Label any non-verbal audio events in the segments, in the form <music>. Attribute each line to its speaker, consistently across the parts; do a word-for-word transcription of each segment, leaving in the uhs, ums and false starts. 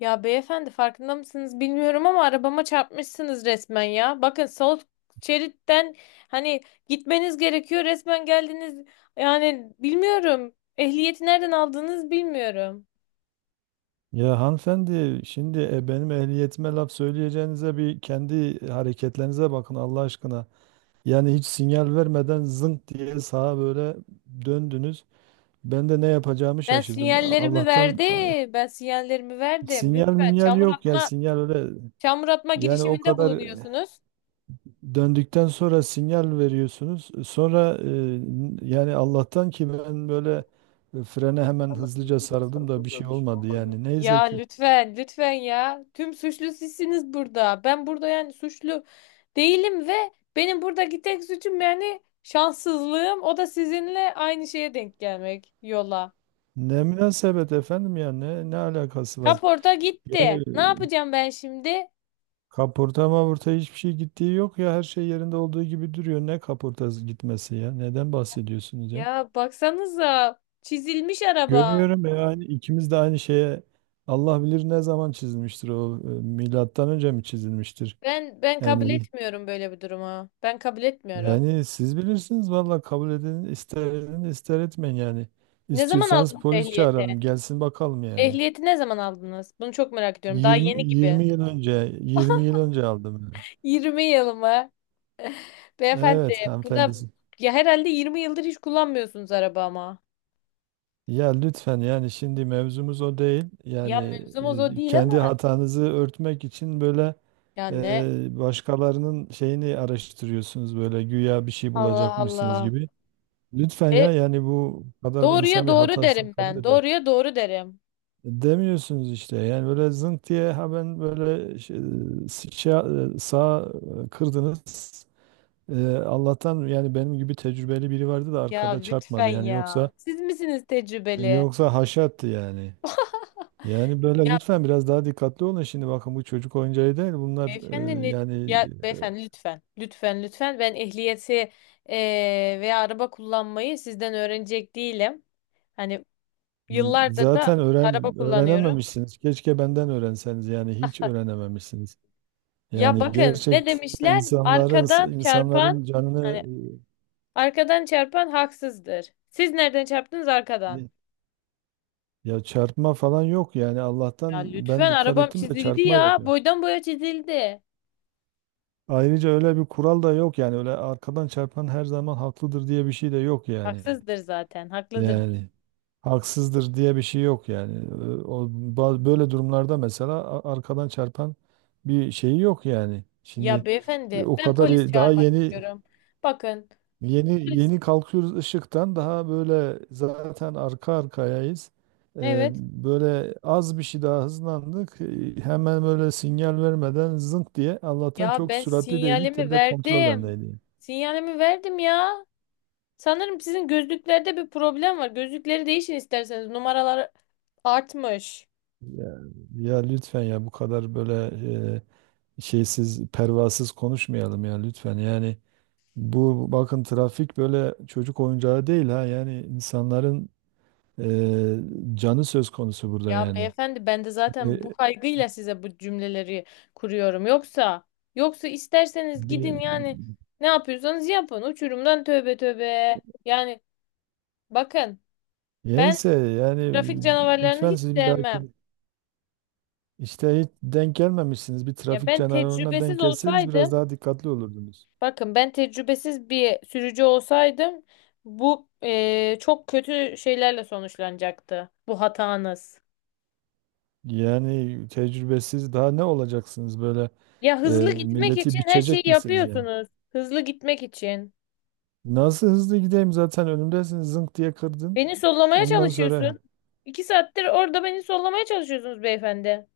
Speaker 1: Ya beyefendi farkında mısınız bilmiyorum ama arabama çarpmışsınız resmen ya. Bakın sol şeritten hani gitmeniz gerekiyor resmen geldiniz. Yani bilmiyorum. Ehliyeti nereden aldığınız bilmiyorum.
Speaker 2: Ya hanımefendi şimdi e, benim ehliyetime laf söyleyeceğinize bir kendi hareketlerinize bakın Allah aşkına. Yani hiç sinyal vermeden zınk diye sağa böyle döndünüz. Ben de ne yapacağımı
Speaker 1: Ben
Speaker 2: şaşırdım. A-
Speaker 1: sinyallerimi
Speaker 2: Allah'tan a,
Speaker 1: verdim. Ben sinyallerimi verdim.
Speaker 2: sinyal
Speaker 1: Lütfen
Speaker 2: minyal
Speaker 1: çamur
Speaker 2: yok ya
Speaker 1: atma,
Speaker 2: sinyal öyle
Speaker 1: çamur atma
Speaker 2: yani o
Speaker 1: girişiminde
Speaker 2: kadar e,
Speaker 1: bulunuyorsunuz.
Speaker 2: döndükten sonra sinyal veriyorsunuz. Sonra e, n- yani Allah'tan ki ben böyle e, frene hemen hızlıca sarıldım da bir şey olmadı yani. Neyse
Speaker 1: Ya
Speaker 2: ki.
Speaker 1: lütfen, lütfen ya. Tüm suçlu sizsiniz burada. Ben burada yani suçlu değilim ve benim buradaki tek suçum yani şanssızlığım. O da sizinle aynı şeye denk gelmek yola.
Speaker 2: Ne münasebet efendim ya ne ne alakası var?
Speaker 1: Kaporta
Speaker 2: Yani e,
Speaker 1: gitti. Ne yapacağım ben şimdi?
Speaker 2: kaporta mavurta hiçbir şey gittiği yok ya her şey yerinde olduğu gibi duruyor. Ne kaportası gitmesi ya? Neden bahsediyorsunuz ya?
Speaker 1: Ya baksanıza çizilmiş araba.
Speaker 2: Görüyorum ya aynı ikimiz de aynı şeye Allah bilir ne zaman çizilmiştir o e, milattan önce mi çizilmiştir?
Speaker 1: Ben ben kabul
Speaker 2: Yani
Speaker 1: etmiyorum böyle bir durumu. Ben kabul etmiyorum.
Speaker 2: yani siz bilirsiniz valla kabul edin ister edin ister etmeyin yani.
Speaker 1: Ne zaman
Speaker 2: İstiyorsanız
Speaker 1: aldınız
Speaker 2: polis
Speaker 1: ehliyeti?
Speaker 2: çağıralım gelsin bakalım yani.
Speaker 1: Ehliyeti ne zaman aldınız? Bunu çok merak ediyorum. Daha
Speaker 2: 20
Speaker 1: yeni gibi.
Speaker 2: 20 yıl önce yirmi yıl önce aldım, yani.
Speaker 1: <laughs> Yirmi yıl mı? Beyefendi
Speaker 2: Evet
Speaker 1: buna
Speaker 2: hanımefendisi.
Speaker 1: ya herhalde yirmi yıldır hiç kullanmıyorsunuz araba ama.
Speaker 2: Ya lütfen yani şimdi mevzumuz o değil. Yani
Speaker 1: Ya mevzumuz o
Speaker 2: e,
Speaker 1: değil ama.
Speaker 2: kendi hatanızı örtmek için böyle
Speaker 1: Ya ne?
Speaker 2: e, başkalarının şeyini araştırıyorsunuz böyle güya bir şey
Speaker 1: Allah
Speaker 2: bulacakmışsınız
Speaker 1: Allah.
Speaker 2: gibi. Lütfen
Speaker 1: E,
Speaker 2: ya yani bu kadar
Speaker 1: doğruya
Speaker 2: insan bir
Speaker 1: doğru
Speaker 2: hatasını
Speaker 1: derim
Speaker 2: kabul
Speaker 1: ben.
Speaker 2: eder.
Speaker 1: Doğruya doğru derim.
Speaker 2: Demiyorsunuz işte yani böyle zınk diye ha ben böyle şey, şey- sağa kırdınız. E, Allah'tan yani benim gibi tecrübeli biri vardı da
Speaker 1: Ya
Speaker 2: arkada
Speaker 1: lütfen
Speaker 2: çarpmadı yani yoksa
Speaker 1: ya. Siz misiniz tecrübeli?
Speaker 2: yoksa haşat yani. Yani böyle
Speaker 1: Ya
Speaker 2: lütfen biraz daha dikkatli olun. Şimdi bakın bu çocuk oyuncağı değil. Bunlar
Speaker 1: beyefendi
Speaker 2: e,
Speaker 1: ne?
Speaker 2: yani
Speaker 1: Ya beyefendi lütfen. Lütfen lütfen. Ben ehliyeti e, veya araba kullanmayı sizden öğrenecek değilim. Hani
Speaker 2: e,
Speaker 1: yıllardır da
Speaker 2: zaten
Speaker 1: araba
Speaker 2: öğren
Speaker 1: kullanıyorum.
Speaker 2: öğrenememişsiniz. Keşke benden öğrenseniz. Yani hiç öğrenememişsiniz.
Speaker 1: Ya
Speaker 2: Yani
Speaker 1: bakın ne
Speaker 2: gerçekten
Speaker 1: demişler?
Speaker 2: insanların
Speaker 1: Arkadan çarpan
Speaker 2: insanların
Speaker 1: hani
Speaker 2: canını
Speaker 1: arkadan çarpan haksızdır. Siz nereden çarptınız arkadan?
Speaker 2: e, ya çarpma falan yok yani.
Speaker 1: Ya
Speaker 2: Allah'tan ben
Speaker 1: lütfen
Speaker 2: dikkat
Speaker 1: arabam
Speaker 2: ettim de
Speaker 1: çizildi
Speaker 2: çarpma yok.
Speaker 1: ya. Boydan boya çizildi.
Speaker 2: Ayrıca öyle bir kural da yok yani. Öyle arkadan çarpan her zaman haklıdır diye bir şey de yok yani.
Speaker 1: Haksızdır zaten. Haklıdır.
Speaker 2: Yani haksızdır diye bir şey yok yani. Ee, O, ba- böyle durumlarda mesela a- arkadan çarpan bir şeyi yok yani.
Speaker 1: Ya
Speaker 2: Şimdi e,
Speaker 1: beyefendi
Speaker 2: o
Speaker 1: ben
Speaker 2: kadar
Speaker 1: polis
Speaker 2: ye- daha
Speaker 1: çağırmak
Speaker 2: yeni
Speaker 1: istiyorum. Bakın
Speaker 2: yeni
Speaker 1: polis
Speaker 2: yeni kalkıyoruz ışıktan daha böyle zaten arka arkayayız. Ee,
Speaker 1: evet.
Speaker 2: Böyle az bir şey daha hızlandık. Ee, Hemen böyle sinyal vermeden zınk diye Allah'tan
Speaker 1: Ya
Speaker 2: çok
Speaker 1: ben
Speaker 2: süratli değildik de
Speaker 1: sinyalimi
Speaker 2: bir de kontrol
Speaker 1: verdim.
Speaker 2: bendeydi, yani.
Speaker 1: Sinyalimi verdim ya. Sanırım sizin gözlüklerde bir problem var. Gözlükleri değişin isterseniz. Numaralar artmış.
Speaker 2: Ya, ya lütfen ya bu kadar böyle e, şeysiz, pervasız konuşmayalım ya lütfen. Yani bu bakın trafik böyle çocuk oyuncağı değil ha. Yani insanların e, canı söz konusu burada
Speaker 1: Ya
Speaker 2: yani.
Speaker 1: beyefendi ben de
Speaker 2: E,
Speaker 1: zaten bu kaygıyla size bu cümleleri kuruyorum. Yoksa yoksa isterseniz gidin
Speaker 2: bir,
Speaker 1: yani ne yapıyorsanız yapın. Uçurumdan tövbe tövbe. Yani bakın ben
Speaker 2: yense yani
Speaker 1: trafik canavarlarını
Speaker 2: lütfen
Speaker 1: hiç
Speaker 2: siz bir dahaki
Speaker 1: sevmem.
Speaker 2: işte hiç denk gelmemişsiniz. Bir
Speaker 1: Ya
Speaker 2: trafik
Speaker 1: ben
Speaker 2: canavarına denk
Speaker 1: tecrübesiz
Speaker 2: gelseniz
Speaker 1: olsaydım
Speaker 2: biraz daha dikkatli olurdunuz.
Speaker 1: bakın ben tecrübesiz bir sürücü olsaydım bu eee, çok kötü şeylerle sonuçlanacaktı bu hatanız.
Speaker 2: Yani tecrübesiz daha ne olacaksınız böyle
Speaker 1: Ya
Speaker 2: e,
Speaker 1: hızlı gitmek için
Speaker 2: milleti
Speaker 1: her
Speaker 2: biçecek
Speaker 1: şeyi
Speaker 2: misiniz yani?
Speaker 1: yapıyorsunuz. Hızlı gitmek için.
Speaker 2: Nasıl hızlı gideyim zaten önümdesin zınk diye kırdın.
Speaker 1: Beni sollamaya
Speaker 2: Ondan
Speaker 1: çalışıyorsun.
Speaker 2: sonra
Speaker 1: İki saattir orada beni sollamaya çalışıyorsunuz beyefendi.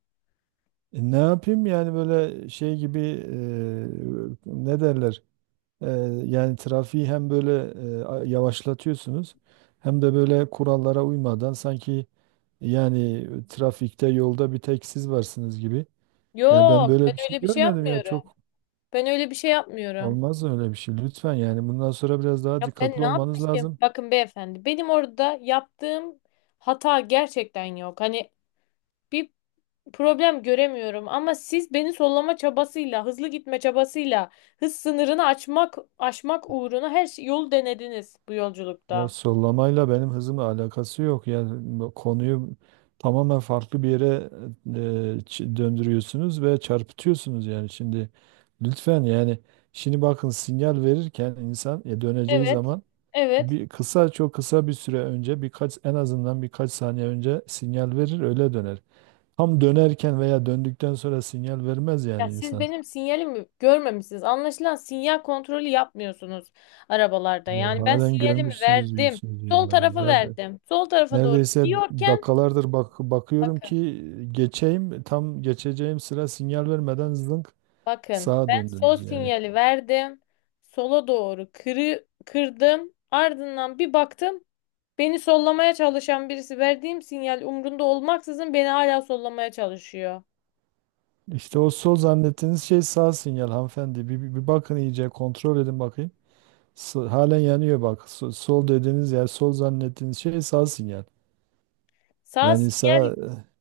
Speaker 2: e, ne yapayım yani böyle şey gibi e, ne derler? E, yani trafiği hem böyle e, a- yavaşlatıyorsunuz hem de böyle kurallara uymadan sanki yani trafikte yolda bir tek siz varsınız gibi. Ya ben
Speaker 1: Yok,
Speaker 2: böyle
Speaker 1: ben
Speaker 2: bir şey
Speaker 1: öyle bir şey
Speaker 2: görmedim ya
Speaker 1: yapmıyorum.
Speaker 2: çok
Speaker 1: Ben öyle bir şey yapmıyorum.
Speaker 2: olmaz öyle bir şey. Lütfen yani bundan sonra biraz daha
Speaker 1: Ya ben
Speaker 2: dikkatli
Speaker 1: ne
Speaker 2: olmanız
Speaker 1: yapmışım?
Speaker 2: lazım.
Speaker 1: Bakın beyefendi, benim orada yaptığım hata gerçekten yok. Hani bir problem göremiyorum ama siz beni sollama çabasıyla, hızlı gitme çabasıyla, hız sınırını açmak aşmak uğruna her şey, yol denediniz bu
Speaker 2: Ya
Speaker 1: yolculukta.
Speaker 2: sollamayla benim hızımla alakası yok. Yani bu konuyu tamamen farklı bir yere e, ç- döndürüyorsunuz ve çarpıtıyorsunuz yani şimdi lütfen yani şimdi bakın sinyal verirken insan e, döneceği
Speaker 1: Evet.
Speaker 2: zaman
Speaker 1: Evet.
Speaker 2: bir kısa çok kısa bir süre önce birkaç en azından birkaç saniye önce sinyal verir öyle döner. Tam dönerken veya döndükten sonra sinyal vermez yani
Speaker 1: Ya siz
Speaker 2: insan.
Speaker 1: benim sinyalimi görmemişsiniz. Anlaşılan sinyal kontrolü yapmıyorsunuz arabalarda.
Speaker 2: Ya
Speaker 1: Yani ben
Speaker 2: halen
Speaker 1: sinyalimi
Speaker 2: görmüşsünüz
Speaker 1: verdim.
Speaker 2: diyorsunuz
Speaker 1: Sol
Speaker 2: ya.
Speaker 1: tarafa
Speaker 2: Zaten
Speaker 1: verdim. Sol tarafa doğru
Speaker 2: neredeyse
Speaker 1: gidiyorken
Speaker 2: dakikalardır bak bakıyorum
Speaker 1: bakın,
Speaker 2: ki geçeyim tam geçeceğim sıra sinyal vermeden zınk
Speaker 1: bakın
Speaker 2: sağa
Speaker 1: ben sol
Speaker 2: döndünüz yani.
Speaker 1: sinyali verdim. Sola doğru kırı, kırdım. Ardından bir baktım. Beni sollamaya çalışan birisi verdiğim sinyal umrunda olmaksızın beni hala sollamaya çalışıyor.
Speaker 2: İşte o sol zannettiğiniz şey sağ sinyal hanımefendi. Bir, bir, bir bakın iyice kontrol edin bakayım. S- halen yanıyor bak. So- sol dediğiniz yer sol zannettiğiniz şey sağ sinyal.
Speaker 1: Sağ
Speaker 2: Yani
Speaker 1: sinyal
Speaker 2: sağ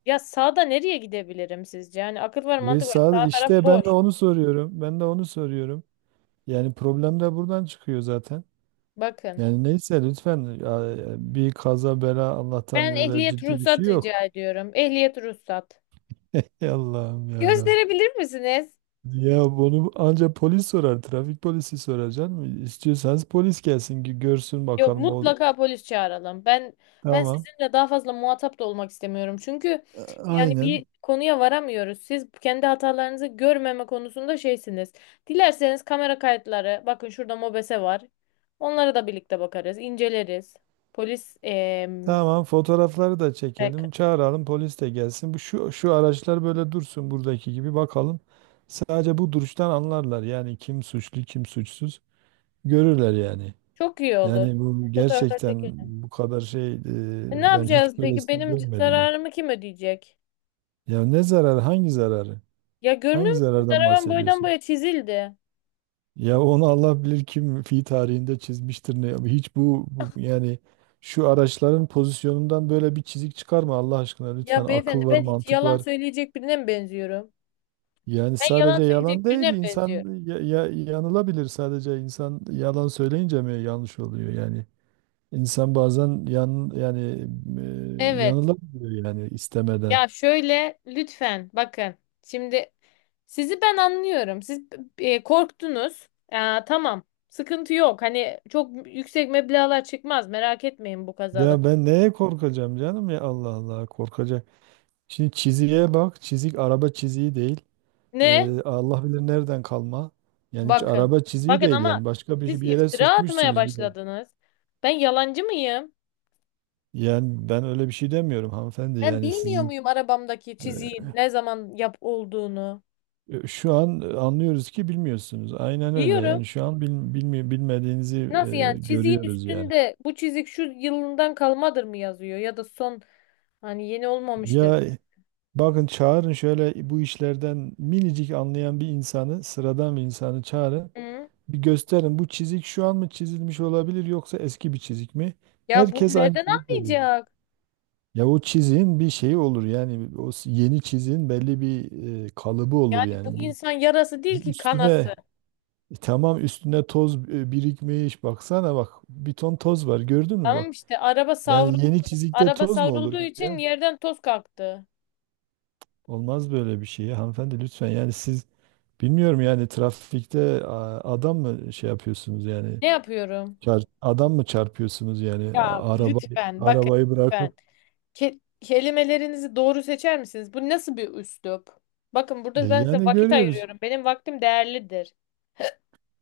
Speaker 1: ya sağda nereye gidebilirim sizce? Yani akıl var
Speaker 2: e,
Speaker 1: mantık var.
Speaker 2: sağ
Speaker 1: Sağ taraf
Speaker 2: işte ben
Speaker 1: boş.
Speaker 2: de onu soruyorum. Ben de onu soruyorum. Yani problem de buradan çıkıyor zaten.
Speaker 1: Bakın.
Speaker 2: Yani neyse lütfen ya, bir kaza bela Allah'tan
Speaker 1: Ben
Speaker 2: öyle
Speaker 1: ehliyet
Speaker 2: ciddi bir şey
Speaker 1: ruhsat
Speaker 2: yok.
Speaker 1: rica ediyorum. Ehliyet ruhsat.
Speaker 2: <laughs> Allah'ım ya Rabbi.
Speaker 1: Gösterebilir misiniz?
Speaker 2: Ya bunu ancak polis sorar. Trafik polisi sorar canım. İstiyorsanız polis gelsin ki görsün
Speaker 1: Yok
Speaker 2: bakalım o.
Speaker 1: mutlaka polis çağıralım. Ben ben
Speaker 2: Tamam.
Speaker 1: sizinle daha fazla muhatap da olmak istemiyorum. Çünkü
Speaker 2: A-
Speaker 1: yani
Speaker 2: aynen.
Speaker 1: bir konuya varamıyoruz. Siz kendi hatalarınızı görmeme konusunda şeysiniz. Dilerseniz kamera kayıtları, bakın şurada MOBESE var. Onlara da birlikte bakarız, inceleriz. Polis em,
Speaker 2: Tamam fotoğrafları da
Speaker 1: rek-
Speaker 2: çekelim. Çağıralım polis de gelsin. Bu şu şu araçlar böyle dursun buradaki gibi bakalım. Sadece bu duruştan anlarlar. Yani kim suçlu kim suçsuz görürler yani.
Speaker 1: çok iyi olur.
Speaker 2: Yani bu
Speaker 1: Fotoğraflar
Speaker 2: gerçekten
Speaker 1: çekelim.
Speaker 2: bu kadar şey e,
Speaker 1: E, ne
Speaker 2: ben
Speaker 1: yapacağız
Speaker 2: hiç
Speaker 1: peki?
Speaker 2: böylesini
Speaker 1: Benim c-
Speaker 2: görmedim ya.
Speaker 1: zararımı kim ödeyecek?
Speaker 2: Ya ne zararı hangi zararı?
Speaker 1: Ya görmüyor
Speaker 2: Hangi
Speaker 1: musun?
Speaker 2: zarardan
Speaker 1: Arabam boydan
Speaker 2: bahsediyorsun?
Speaker 1: boya çizildi.
Speaker 2: Ya onu Allah bilir kim fi tarihinde çizmiştir ne. Hiç bu, bu- yani şu araçların pozisyonundan böyle bir çizik çıkarma Allah aşkına lütfen.
Speaker 1: Ya beyefendi
Speaker 2: Akıl var,
Speaker 1: ben hiç
Speaker 2: mantık
Speaker 1: yalan
Speaker 2: var.
Speaker 1: söyleyecek birine mi benziyorum?
Speaker 2: Yani
Speaker 1: Ben yalan
Speaker 2: sadece yalan
Speaker 1: söyleyecek
Speaker 2: değil
Speaker 1: birine mi benziyorum?
Speaker 2: insan ya, ya- yanılabilir sadece insan yalan söyleyince mi yanlış oluyor yani. İnsan bazen yan yani e,
Speaker 1: Evet.
Speaker 2: yanılabiliyor yani istemeden.
Speaker 1: Ya şöyle lütfen bakın. Şimdi sizi ben anlıyorum. Siz e, korktunuz. Aa, tamam. Sıkıntı yok. Hani çok yüksek meblağlar çıkmaz. Merak etmeyin bu kazada.
Speaker 2: Ya ben neye korkacağım canım ya Allah Allah korkacak. Şimdi çiziğe bak çizik araba çiziği değil.
Speaker 1: Ne?
Speaker 2: Ee, Allah bilir nereden kalma. Yani hiç
Speaker 1: Bakın.
Speaker 2: araba çiziği
Speaker 1: Bakın
Speaker 2: değil
Speaker 1: ama
Speaker 2: yani. Başka bir, şey-
Speaker 1: siz
Speaker 2: bir yere
Speaker 1: iftira atmaya
Speaker 2: sürtmüşsünüz bir yer.
Speaker 1: başladınız. Ben yalancı mıyım?
Speaker 2: Yani ben öyle bir şey demiyorum hanımefendi.
Speaker 1: Ben
Speaker 2: Yani
Speaker 1: bilmiyor
Speaker 2: sizin
Speaker 1: muyum arabamdaki çiziğin ne zaman yap olduğunu?
Speaker 2: e, şu an anlıyoruz ki bilmiyorsunuz. Aynen öyle.
Speaker 1: Diyorum.
Speaker 2: Yani şu an bil, bilmi- bilmediğinizi
Speaker 1: Nasıl
Speaker 2: e,
Speaker 1: yani çiziğin
Speaker 2: görüyoruz yani.
Speaker 1: üstünde bu çizik şu yılından kalmadır mı yazıyor ya da son hani yeni olmamıştır.
Speaker 2: Ya bakın çağırın şöyle bu işlerden minicik anlayan bir insanı, sıradan bir insanı çağırın.
Speaker 1: Hı?
Speaker 2: Bir gösterin bu çizik şu an mı çizilmiş olabilir yoksa eski bir çizik mi?
Speaker 1: Ya bunu
Speaker 2: Herkes aynı
Speaker 1: nereden
Speaker 2: çizik veriyor.
Speaker 1: anlayacak?
Speaker 2: Ya o çizin bir şeyi olur yani o s- yeni çizin belli bir e, kalıbı olur
Speaker 1: Yani bu
Speaker 2: yani bu
Speaker 1: insan yarası değil ki kanası.
Speaker 2: üstüne e, tamam üstüne toz e, birikmiş baksana bak bir ton toz var gördün mü
Speaker 1: Tamam
Speaker 2: bak
Speaker 1: işte araba savrul
Speaker 2: yani yeni çizikte
Speaker 1: araba
Speaker 2: toz mu
Speaker 1: savrulduğu
Speaker 2: olur
Speaker 1: için
Speaker 2: ya
Speaker 1: yerden toz kalktı.
Speaker 2: olmaz böyle bir şey ya hanımefendi lütfen yani siz bilmiyorum yani trafikte a, adam mı şey yapıyorsunuz yani
Speaker 1: Ne yapıyorum?
Speaker 2: çar- adam mı çarpıyorsunuz yani
Speaker 1: Ya
Speaker 2: A- araba
Speaker 1: lütfen bakın
Speaker 2: arabayı bırakıp
Speaker 1: lütfen. Ke- kelimelerinizi doğru seçer misiniz? Bu nasıl bir üslup? Bakın
Speaker 2: E,
Speaker 1: burada ben size
Speaker 2: yani
Speaker 1: vakit
Speaker 2: görüyoruz
Speaker 1: ayırıyorum. Benim vaktim değerlidir.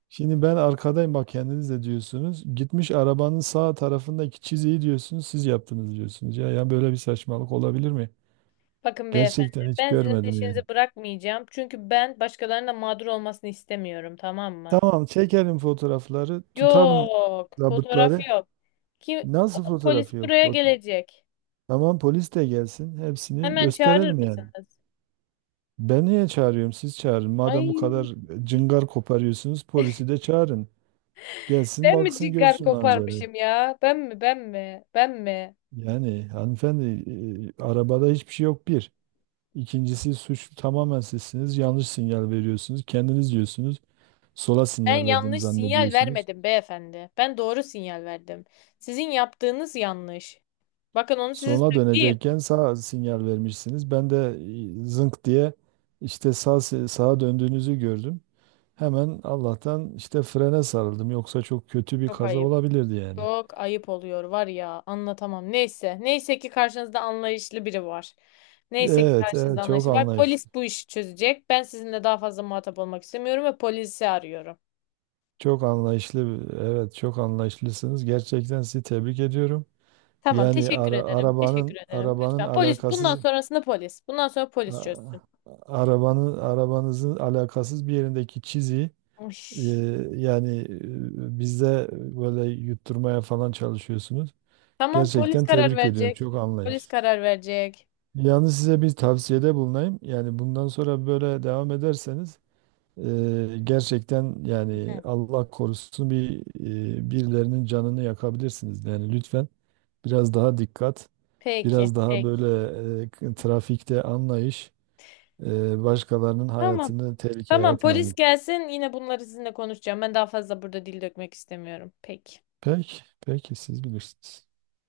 Speaker 2: şimdi ben arkadayım bak kendiniz de diyorsunuz. Gitmiş arabanın sağ tarafındaki çiziyi diyorsunuz siz yaptınız diyorsunuz. Ya, ya böyle bir saçmalık olabilir mi?
Speaker 1: Bakın beyefendi,
Speaker 2: Gerçekten hiç
Speaker 1: ben sizin
Speaker 2: görmedim
Speaker 1: peşinizi
Speaker 2: yani.
Speaker 1: bırakmayacağım. Çünkü ben başkalarının da mağdur olmasını istemiyorum, tamam mı?
Speaker 2: Tamam çekelim fotoğrafları tutalım
Speaker 1: Yok, fotoğraf
Speaker 2: zabıtları.
Speaker 1: yok. Kim
Speaker 2: Nasıl
Speaker 1: polis
Speaker 2: fotoğrafı yok?
Speaker 1: buraya
Speaker 2: Fo-
Speaker 1: gelecek?
Speaker 2: Tamam polis de gelsin hepsini
Speaker 1: Hemen çağırır
Speaker 2: gösterelim yani.
Speaker 1: mısınız?
Speaker 2: Ben niye çağırıyorum siz çağırın. Madem bu
Speaker 1: Ay,
Speaker 2: kadar cıngar koparıyorsunuz polisi de çağırın. Gelsin
Speaker 1: ben mi
Speaker 2: baksın
Speaker 1: cigar
Speaker 2: görsün manzarayı.
Speaker 1: koparmışım ya? Ben mi, ben mi, ben mi?
Speaker 2: Yani hanımefendi e, arabada hiçbir şey yok bir. İkincisi suçlu tamamen sizsiniz. Yanlış sinyal veriyorsunuz. Kendiniz diyorsunuz. Sola
Speaker 1: Ben
Speaker 2: sinyal verdim
Speaker 1: yanlış sinyal
Speaker 2: zannediyorsunuz.
Speaker 1: vermedim beyefendi. Ben doğru sinyal verdim. Sizin yaptığınız yanlış. Bakın onu size
Speaker 2: Sola
Speaker 1: söyleyeyim.
Speaker 2: dönecekken sağ sinyal vermişsiniz. Ben de e, zınk diye işte sağ, se- sağa döndüğünüzü gördüm. Hemen Allah'tan işte frene sarıldım. Yoksa çok kötü bir
Speaker 1: Çok
Speaker 2: kaza
Speaker 1: ayıp.
Speaker 2: olabilirdi yani.
Speaker 1: Çok ayıp oluyor var ya anlatamam. Neyse. Neyse ki karşınızda anlayışlı biri var. Neyse ki
Speaker 2: Evet,
Speaker 1: karşınızda
Speaker 2: evet çok
Speaker 1: anlayışlı var.
Speaker 2: anlayışlı.
Speaker 1: Polis bu işi çözecek. Ben sizinle daha fazla muhatap olmak istemiyorum ve polisi arıyorum.
Speaker 2: Çok anlayışlı. Evet, çok anlayışlısınız. Gerçekten sizi tebrik ediyorum.
Speaker 1: Tamam,
Speaker 2: Yani
Speaker 1: teşekkür
Speaker 2: ara-
Speaker 1: ederim. Teşekkür
Speaker 2: arabanın
Speaker 1: ederim.
Speaker 2: arabanın
Speaker 1: Lütfen. Polis, bundan
Speaker 2: alakasız
Speaker 1: sonrasında polis. Bundan sonra polis
Speaker 2: A-
Speaker 1: çözsün.
Speaker 2: Arabanın arabanızın alakasız bir yerindeki çizi
Speaker 1: Uy.
Speaker 2: e, yani e, bizde böyle yutturmaya falan çalışıyorsunuz.
Speaker 1: Tamam, polis
Speaker 2: Gerçekten
Speaker 1: karar
Speaker 2: tebrik ediyorum.
Speaker 1: verecek.
Speaker 2: Çok
Speaker 1: Polis
Speaker 2: anlayış.
Speaker 1: karar verecek.
Speaker 2: Yalnız size bir tavsiyede bulunayım. Yani bundan sonra böyle devam ederseniz e, gerçekten yani
Speaker 1: Hı.
Speaker 2: Allah korusun bir e, birilerinin canını yakabilirsiniz. Yani lütfen biraz daha dikkat,
Speaker 1: Peki,
Speaker 2: biraz daha
Speaker 1: peki.
Speaker 2: böyle e, trafikte anlayış. Ee, başkalarının
Speaker 1: Tamam.
Speaker 2: hayatını tehlikeye
Speaker 1: Tamam, polis
Speaker 2: atmayın.
Speaker 1: gelsin. Yine bunları sizinle konuşacağım. Ben daha fazla burada dil dökmek istemiyorum. Peki.
Speaker 2: Peki, peki siz bilirsiniz.